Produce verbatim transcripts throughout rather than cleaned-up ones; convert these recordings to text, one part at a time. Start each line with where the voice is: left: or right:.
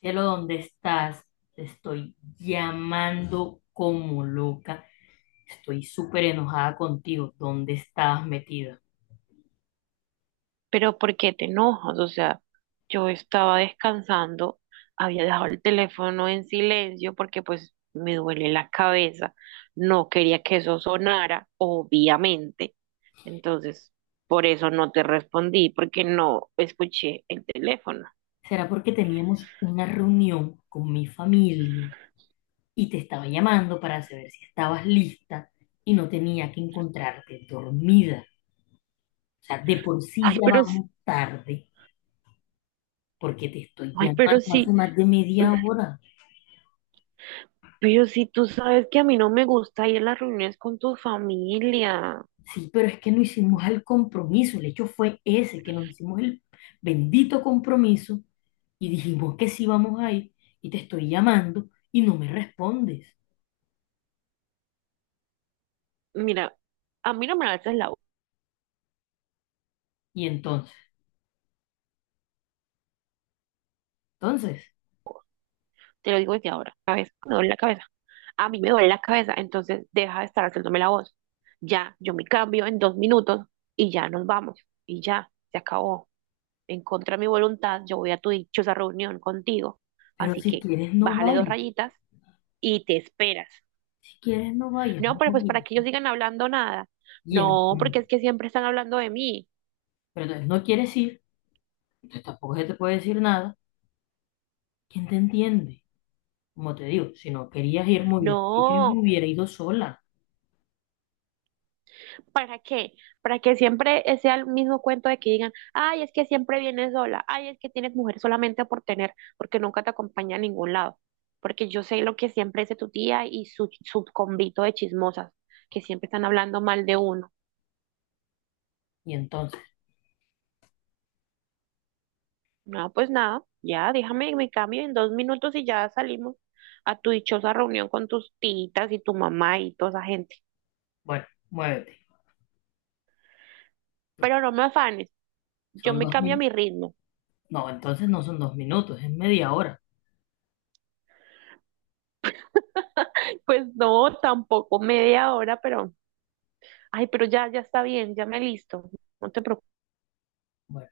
left: Cielo, ¿dónde estás? Te estoy llamando como loca. Estoy súper enojada contigo. ¿Dónde estabas metida?
right: Pero ¿por qué te enojas? O sea, yo estaba descansando, había dejado el teléfono en silencio porque pues me duele la cabeza, no quería que eso sonara, obviamente. Entonces, por eso no te respondí, porque no escuché el teléfono.
left: ¿Será porque teníamos una reunión con mi familia y te estaba llamando para saber si estabas lista y no tenía que encontrarte dormida? O sea, de por sí
right: Ay,
left: ya
right: pero, sí-
left: vamos tarde porque te estoy
right: ay, pero
left: llamando hace
right: sí,
left: más de
right: mm,
left: media hora.
right: pero sí, tú sabes que a mí no me gusta ir a las reuniones con tu familia.
left: Sí, pero es que no hicimos el compromiso, el hecho fue ese, que nos hicimos el bendito compromiso y dijimos que sí vamos a ir y te estoy llamando y no me respondes.
right: Mira, a mí no me alzas la voz,
left: Y entonces, entonces,
right: te lo digo desde ahora, cabeza, me duele la cabeza. A mí me duele la cabeza, entonces deja de estar haciéndome la voz. Ya, yo me cambio en dos minutos y ya nos vamos. Y ya, se acabó. En contra de mi voluntad, yo voy a tu dichosa reunión contigo.
left: pero
right: Así
left: si
right: que
left: quieres no
right: bájale dos
left: vayas,
right: rayitas y te esperas.
left: si quieres no vayas.
right: No, pero
left: No
right: pues
left: vayas.
right: para que ellos sigan hablando nada.
left: Y en-
right: No, porque es que siempre están hablando de mí.
left: pero entonces no quieres ir, entonces tampoco se te puede decir nada. ¿Quién te entiende? Como te digo, si no querías ir, muy bien. Y yo
right: No,
left: hubiera ido sola.
right: ¿para qué? Para que siempre sea el mismo cuento de que digan, ay, es que siempre vienes sola, ay, es que tienes mujer solamente por tener, porque nunca te acompaña a ningún lado. Porque yo sé lo que siempre dice tu tía y su, su convito de chismosas, que siempre están hablando mal de uno.
left: Y entonces,
right: No, pues nada, ya déjame me cambio en dos minutos y ya salimos a tu dichosa reunión con tus titas y tu mamá y toda esa gente.
left: bueno, muévete, porque
right: Pero no me afanes, yo
left: son
right: me
left: dos
right: cambio a mi
left: minutos.
right: ritmo.
left: No, entonces no son dos minutos, es media hora.
right: Pues no, tampoco media hora, pero ay, pero ya, ya está bien, ya me listo, no te
left: Bueno,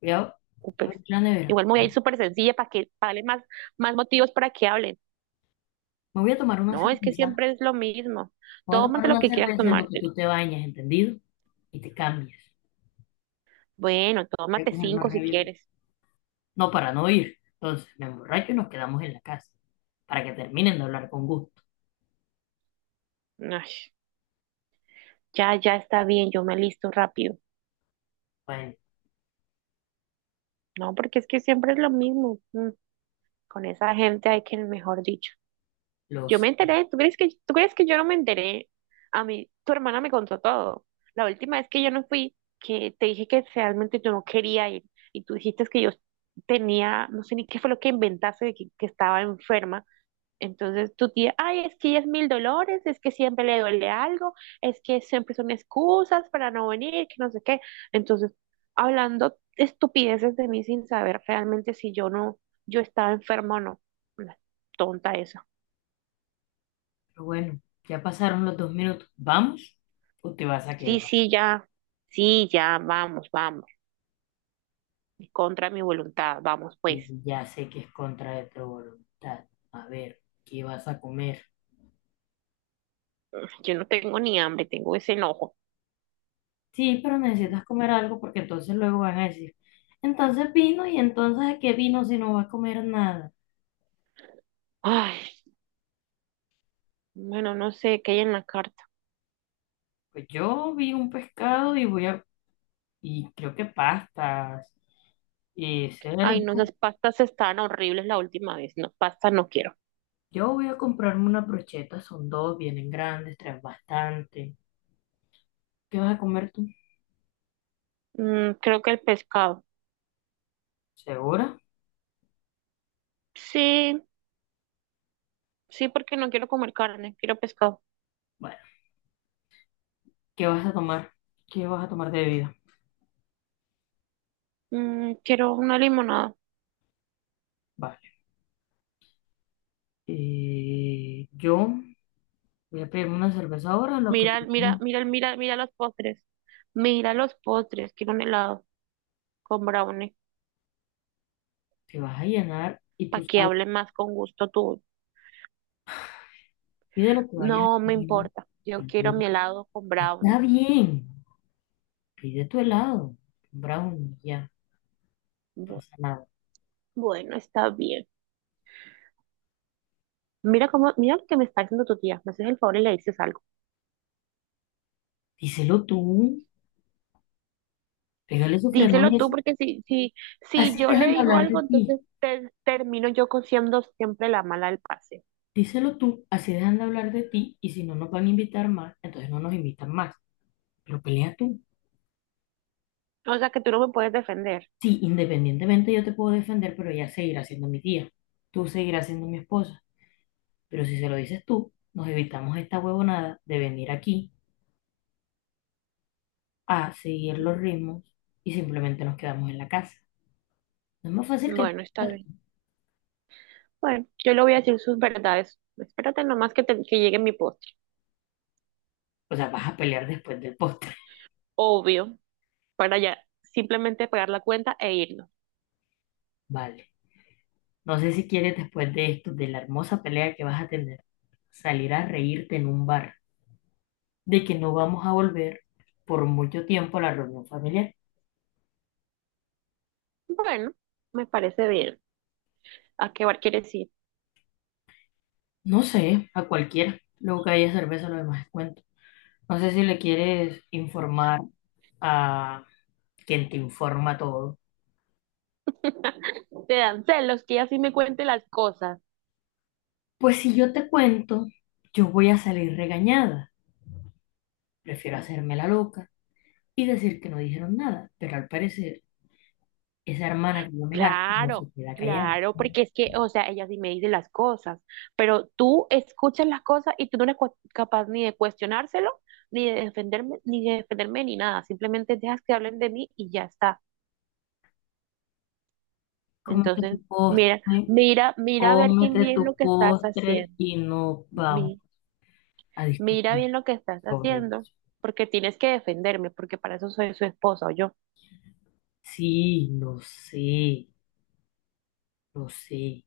left: voy a
right: preocupes.
left: abrir la nevera.
right: Igual me voy a ir súper sencilla para que para darle más, más motivos para que hablen.
left: Me voy a tomar una
right: No, es que
left: cerveza. Me
right: siempre es lo mismo.
left: voy a tomar
right: Tómate lo
left: una
right: que quieras
left: cerveza en lo que
right: tomarte.
left: tú te bañas, ¿entendido? Y te cambias.
right: Bueno,
left: Voy a
right: tómate
left: coger más
right: cinco si
left: rabia.
right: quieres.
left: No, para no ir. Entonces, me emborracho y nos quedamos en la casa. Para que terminen de hablar con gusto.
right: Ay, ya, ya está bien, yo me listo rápido.
left: Bueno,
right: No, porque es que siempre es lo mismo. Mm, con esa gente hay que, mejor dicho. Yo me
left: los...
right: enteré. ¿Tú crees que, tú crees que yo no me enteré? A mí, tu hermana me contó todo. La última vez que yo no fui, que te dije que realmente yo no quería ir y tú dijiste que yo tenía, no sé ni qué fue lo que inventaste, de que, que estaba enferma. Entonces tu tía, ay, es que ella es mil dolores, es que siempre le duele algo, es que siempre son excusas para no venir, que no sé qué. Entonces, hablando estupideces de mí sin saber realmente si yo no, yo estaba enferma o no. Una tonta esa.
left: pero bueno, ya pasaron los dos minutos. ¿Vamos o te vas a
right: Sí,
left: quedar?
right: sí, ya, sí, ya, vamos, vamos, contra mi voluntad, vamos
left: Y
right: pues.
left: ya sé que es contra de tu voluntad. A ver, ¿qué vas a comer?
right: Yo no tengo ni hambre, tengo ese enojo.
left: Sí, pero necesitas comer algo porque entonces luego van a decir, entonces vino y entonces ¿de qué vino si no va a comer nada?
right: Ay, bueno, no sé qué hay en la carta.
left: Pues yo vi un pescado y voy a, y creo que pastas y
right: Ay, no,
left: cerdo.
right: esas pastas estaban horribles la última vez. No, pasta no quiero.
left: Yo voy a comprarme unas brochetas, son dos, vienen grandes, traen bastante. ¿Qué vas a comer tú?
right: Mm, creo que el pescado.
left: ¿Segura?
right: Sí, sí, porque no quiero comer carne, quiero pescado.
left: Bueno, ¿qué vas a tomar? ¿Qué vas a tomar de bebida?
right: Mm, quiero una limonada.
left: Vale. Eh, yo voy a pedirme una cerveza ahora, lo que te
right: Mira, mira, mira, mira, mira los postres. Mira los postres, quiero un helado con brownie,
left: vas a llenar y
right: para
left: tú
right: que
left: sabes.
right: hable más con gusto tu.
left: Pide lo que vayas
right: No
left: a
right: me
left: pedir.
right: importa. Yo quiero
left: pide-
right: mi helado con
left: Está
right: brownie.
left: bien, pide tu helado, un brownie, ya, no
right: Bu-
left: pasa nada.
right: Bueno, está bien. Mira cómo, mira lo que me está haciendo tu tía. Me haces el favor y le dices algo.
left: Díselo tú, pégale su frenón
right: Díselo
left: y
right: tú,
left: así,
right: porque si, si, si
left: así
right: yo le
left: dejan de
right: digo
left: hablar de
right: algo, entonces
left: ti.
right: te- termino yo con- siendo siempre la mala del pase.
left: Díselo tú, así dejan de hablar de ti y si no nos van a invitar más, entonces no nos invitan más. Pero pelea tú.
right: O sea que tú no me puedes defender.
left: Sí, independientemente yo te puedo defender, pero ella seguirá siendo mi tía. Tú seguirás siendo mi esposa. Pero si se lo dices tú, nos evitamos esta huevonada de venir aquí a seguir los ritmos y simplemente nos quedamos en la casa. No es más fácil que... el
right: Bueno, está
left: postre.
right: bien. Bueno, yo le voy a decir sus verdades. Espérate nomás que, te- que llegue mi postre.
left: O sea, vas a pelear después del postre.
right: Obvio, para ya simplemente pagar la cuenta e irnos.
left: Vale. No sé si quieres después de esto, de la hermosa pelea que vas a tener, salir a reírte en un bar, de que no vamos a volver por mucho tiempo a la reunión familiar.
right: Bueno, me parece bien. ¿A qué bar quieres ir?
left: No sé, a cualquiera. Luego que haya cerveza, lo demás es cuento. No sé si le quieres informar a quien te informa todo.
right: Te dan celos que ella sí me cuente las cosas.
left: Pues si yo te cuento, yo voy a salir regañada. Prefiero hacerme la loca y decir que no dijeron nada, pero al parecer esa hermana que yo me gasto no se
right: Claro,
left: queda callada.
right: claro, porque es que, o sea, ella sí me dice las cosas, pero tú escuchas las cosas y tú no eres cua- capaz ni de cuestionárselo, ni de defenderme, ni de defenderme, ni nada. Simplemente dejas que hablen de mí y ya está.
left: Cómete tu
right: Entonces,
left: postre,
right: mira, mira, mira a ver quién
left: cómete
right: bien
left: tu
right: lo que estás
left: postre
right: haciendo.
left: y no vamos
right: Mi-
left: a
right: Mira
left: discutir
right: bien lo que estás
left: sobre
right: haciendo,
left: eso.
right: porque tienes que defenderme, porque para eso soy su esposa o yo.
left: Sí, lo sé, lo sé.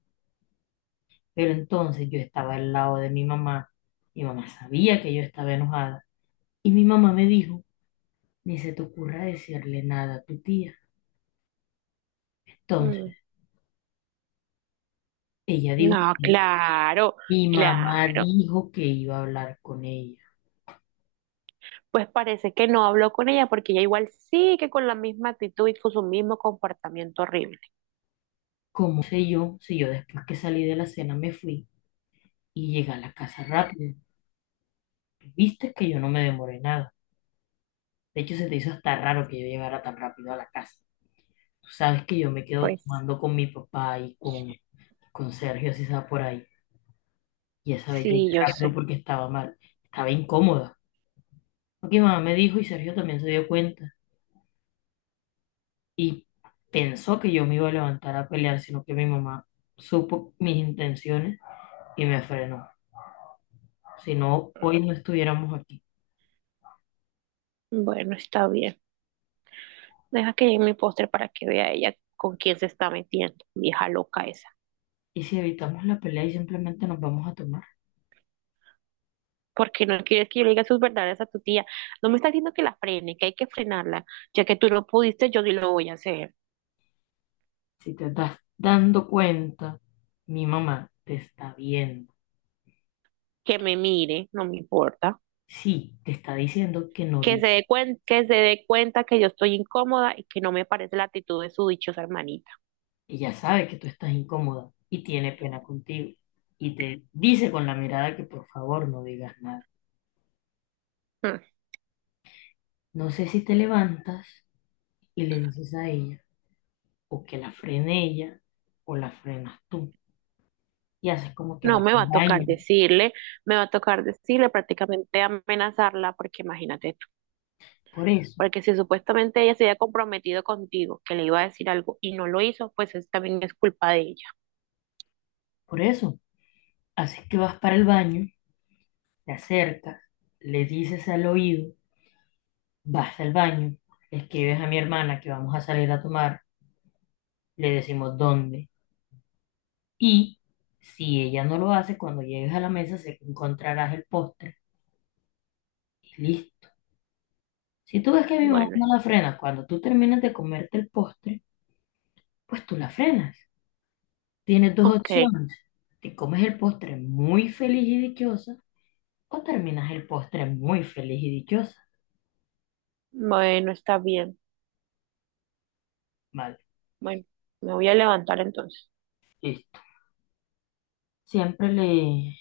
left: Pero entonces yo estaba al lado de mi mamá. Mi mamá sabía que yo estaba enojada. Y mi mamá me dijo, ni se te ocurra decirle nada a tu tía. Entonces,
right: Mm,
left: ella dijo,
right: no, claro.
left: mi mamá
right: Claro,
left: dijo que iba a hablar con ella.
right: pues parece que no habló con ella porque ella igual sigue con la misma actitud y con su mismo comportamiento horrible.
left: ¿Cómo sé yo si yo después que salí de la cena me fui? Y llegué a la casa rápido. Viste que yo no me demoré nada. De hecho, se te hizo hasta raro que yo llegara tan rápido a la casa. Tú sabes que yo me quedo
right: Pues
left: tomando con mi papá y con, con Sergio, si estaba por ahí. Y esa vez llegué
right: sí, yo
left: rápido
right: sé.
left: porque estaba mal. Estaba incómoda. Porque mi mamá me dijo y Sergio también se dio cuenta. Y pensó que yo me iba a levantar a pelear, sino que mi mamá supo mis intenciones y me frenó. Si no, hoy no estuviéramos aquí.
right: Bueno, está bien. Deja que llegue mi póster para que vea ella con quién se está metiendo, vieja loca esa.
left: ¿Y si evitamos la pelea y simplemente nos vamos a tomar?
right: Porque no quieres que yo le diga sus verdades a tu tía. No me está diciendo que la frene, que hay que frenarla. Ya que tú no pudiste, yo sí lo voy a hacer.
left: Si te estás dando cuenta, mi mamá te está viendo.
right: Que me mire, no me importa.
left: Sí, te está diciendo que no
right: Que
left: di.
right: se dé cuen- que se dé cuenta que yo estoy incómoda y que no me parece la actitud de su dichosa hermanita.
left: Ella sabe que tú estás incómoda y tiene pena contigo. Y te dice con la mirada que por favor no digas nada.
right: Mm.
left: No sé si te levantas y le dices a ella, o que la frene ella, o la frenas tú. Y haces como que
right: No,
left: vas
right: me va
left: al
right: a tocar
left: baño.
right: decirle, me va a tocar decirle, prácticamente amenazarla, porque imagínate tú,
left: Por eso,
right: porque si supuestamente ella se había comprometido contigo, que le iba a decir algo y no lo hizo, pues es- también es culpa de ella.
left: por eso, haces que vas para el baño, te acercas, le dices al oído. Vas al baño, escribes a mi hermana que vamos a salir a tomar, le decimos dónde. Y si ella no lo hace, cuando llegues a la mesa se encontrarás el postre y listo. Si tú ves que mi mamá
right: Bueno,
left: no
right: es-
left: la frena, cuando tú terminas de comerte el postre, pues tú la frenas. Tienes dos
right: ok,
left: opciones. Te comes el postre muy feliz y dichosa o terminas el postre muy feliz y dichosa.
right: bueno, está bien.
left: Vale,
right: Bueno, me voy a levantar entonces.
left: listo. Siempre le,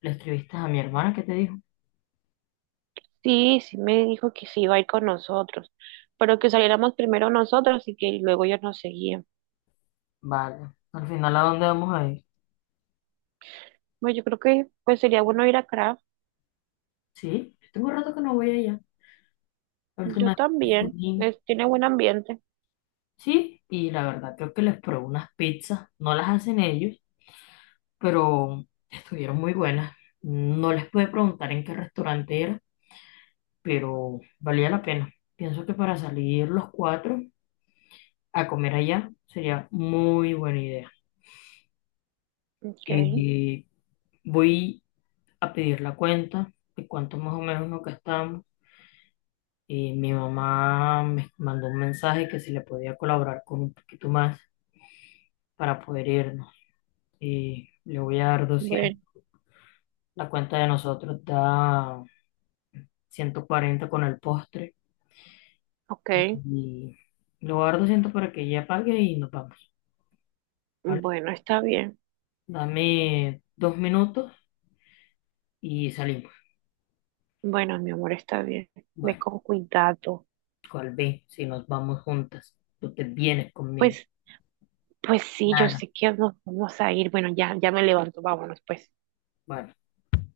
left: le escribiste a mi hermana que te dijo,
right: Sí, sí me dijo que sí iba a ir con nosotros, pero que saliéramos primero nosotros y que luego ellos nos seguían.
left: vale, al final ¿a dónde vamos a ir?
right: Bueno, yo creo que pues sería bueno ir a Craft.
left: Sí, yo tengo rato que no voy allá. La
right: Yo
left: última vez
right: también,
left: fui,
right: es, tiene buen ambiente.
left: sí, y la verdad creo que les probé unas pizzas. No las hacen ellos, pero estuvieron muy buenas. No les pude preguntar en qué restaurante era, pero valía la pena. Pienso que para salir los cuatro a comer allá sería muy buena idea.
right: Ok,
left: Y voy a pedir la cuenta de cuánto más o menos nos gastamos. Y mi mamá me mandó un mensaje que si le podía colaborar con un poquito más para poder irnos. Y le voy a dar doscientos.
right: bueno,
left: La cuenta de nosotros da ciento cuarenta con el postre. Y,
right: ok.
left: y le voy a dar doscientos para que ella pague y nos vamos, ¿vale?
right: Bueno, está bien.
left: Dame dos minutos y salimos.
right: Bueno, mi amor, está bien. Ve
left: Bueno,
right: con cuidado.
left: cual ve, si nos vamos juntas, tú te vienes conmigo.
right: Pues, pues sí, yo
left: Nada,
right: sé que nos vamos a ir. Bueno, ya, ya me levanto. Vámonos, pues.
left: bueno.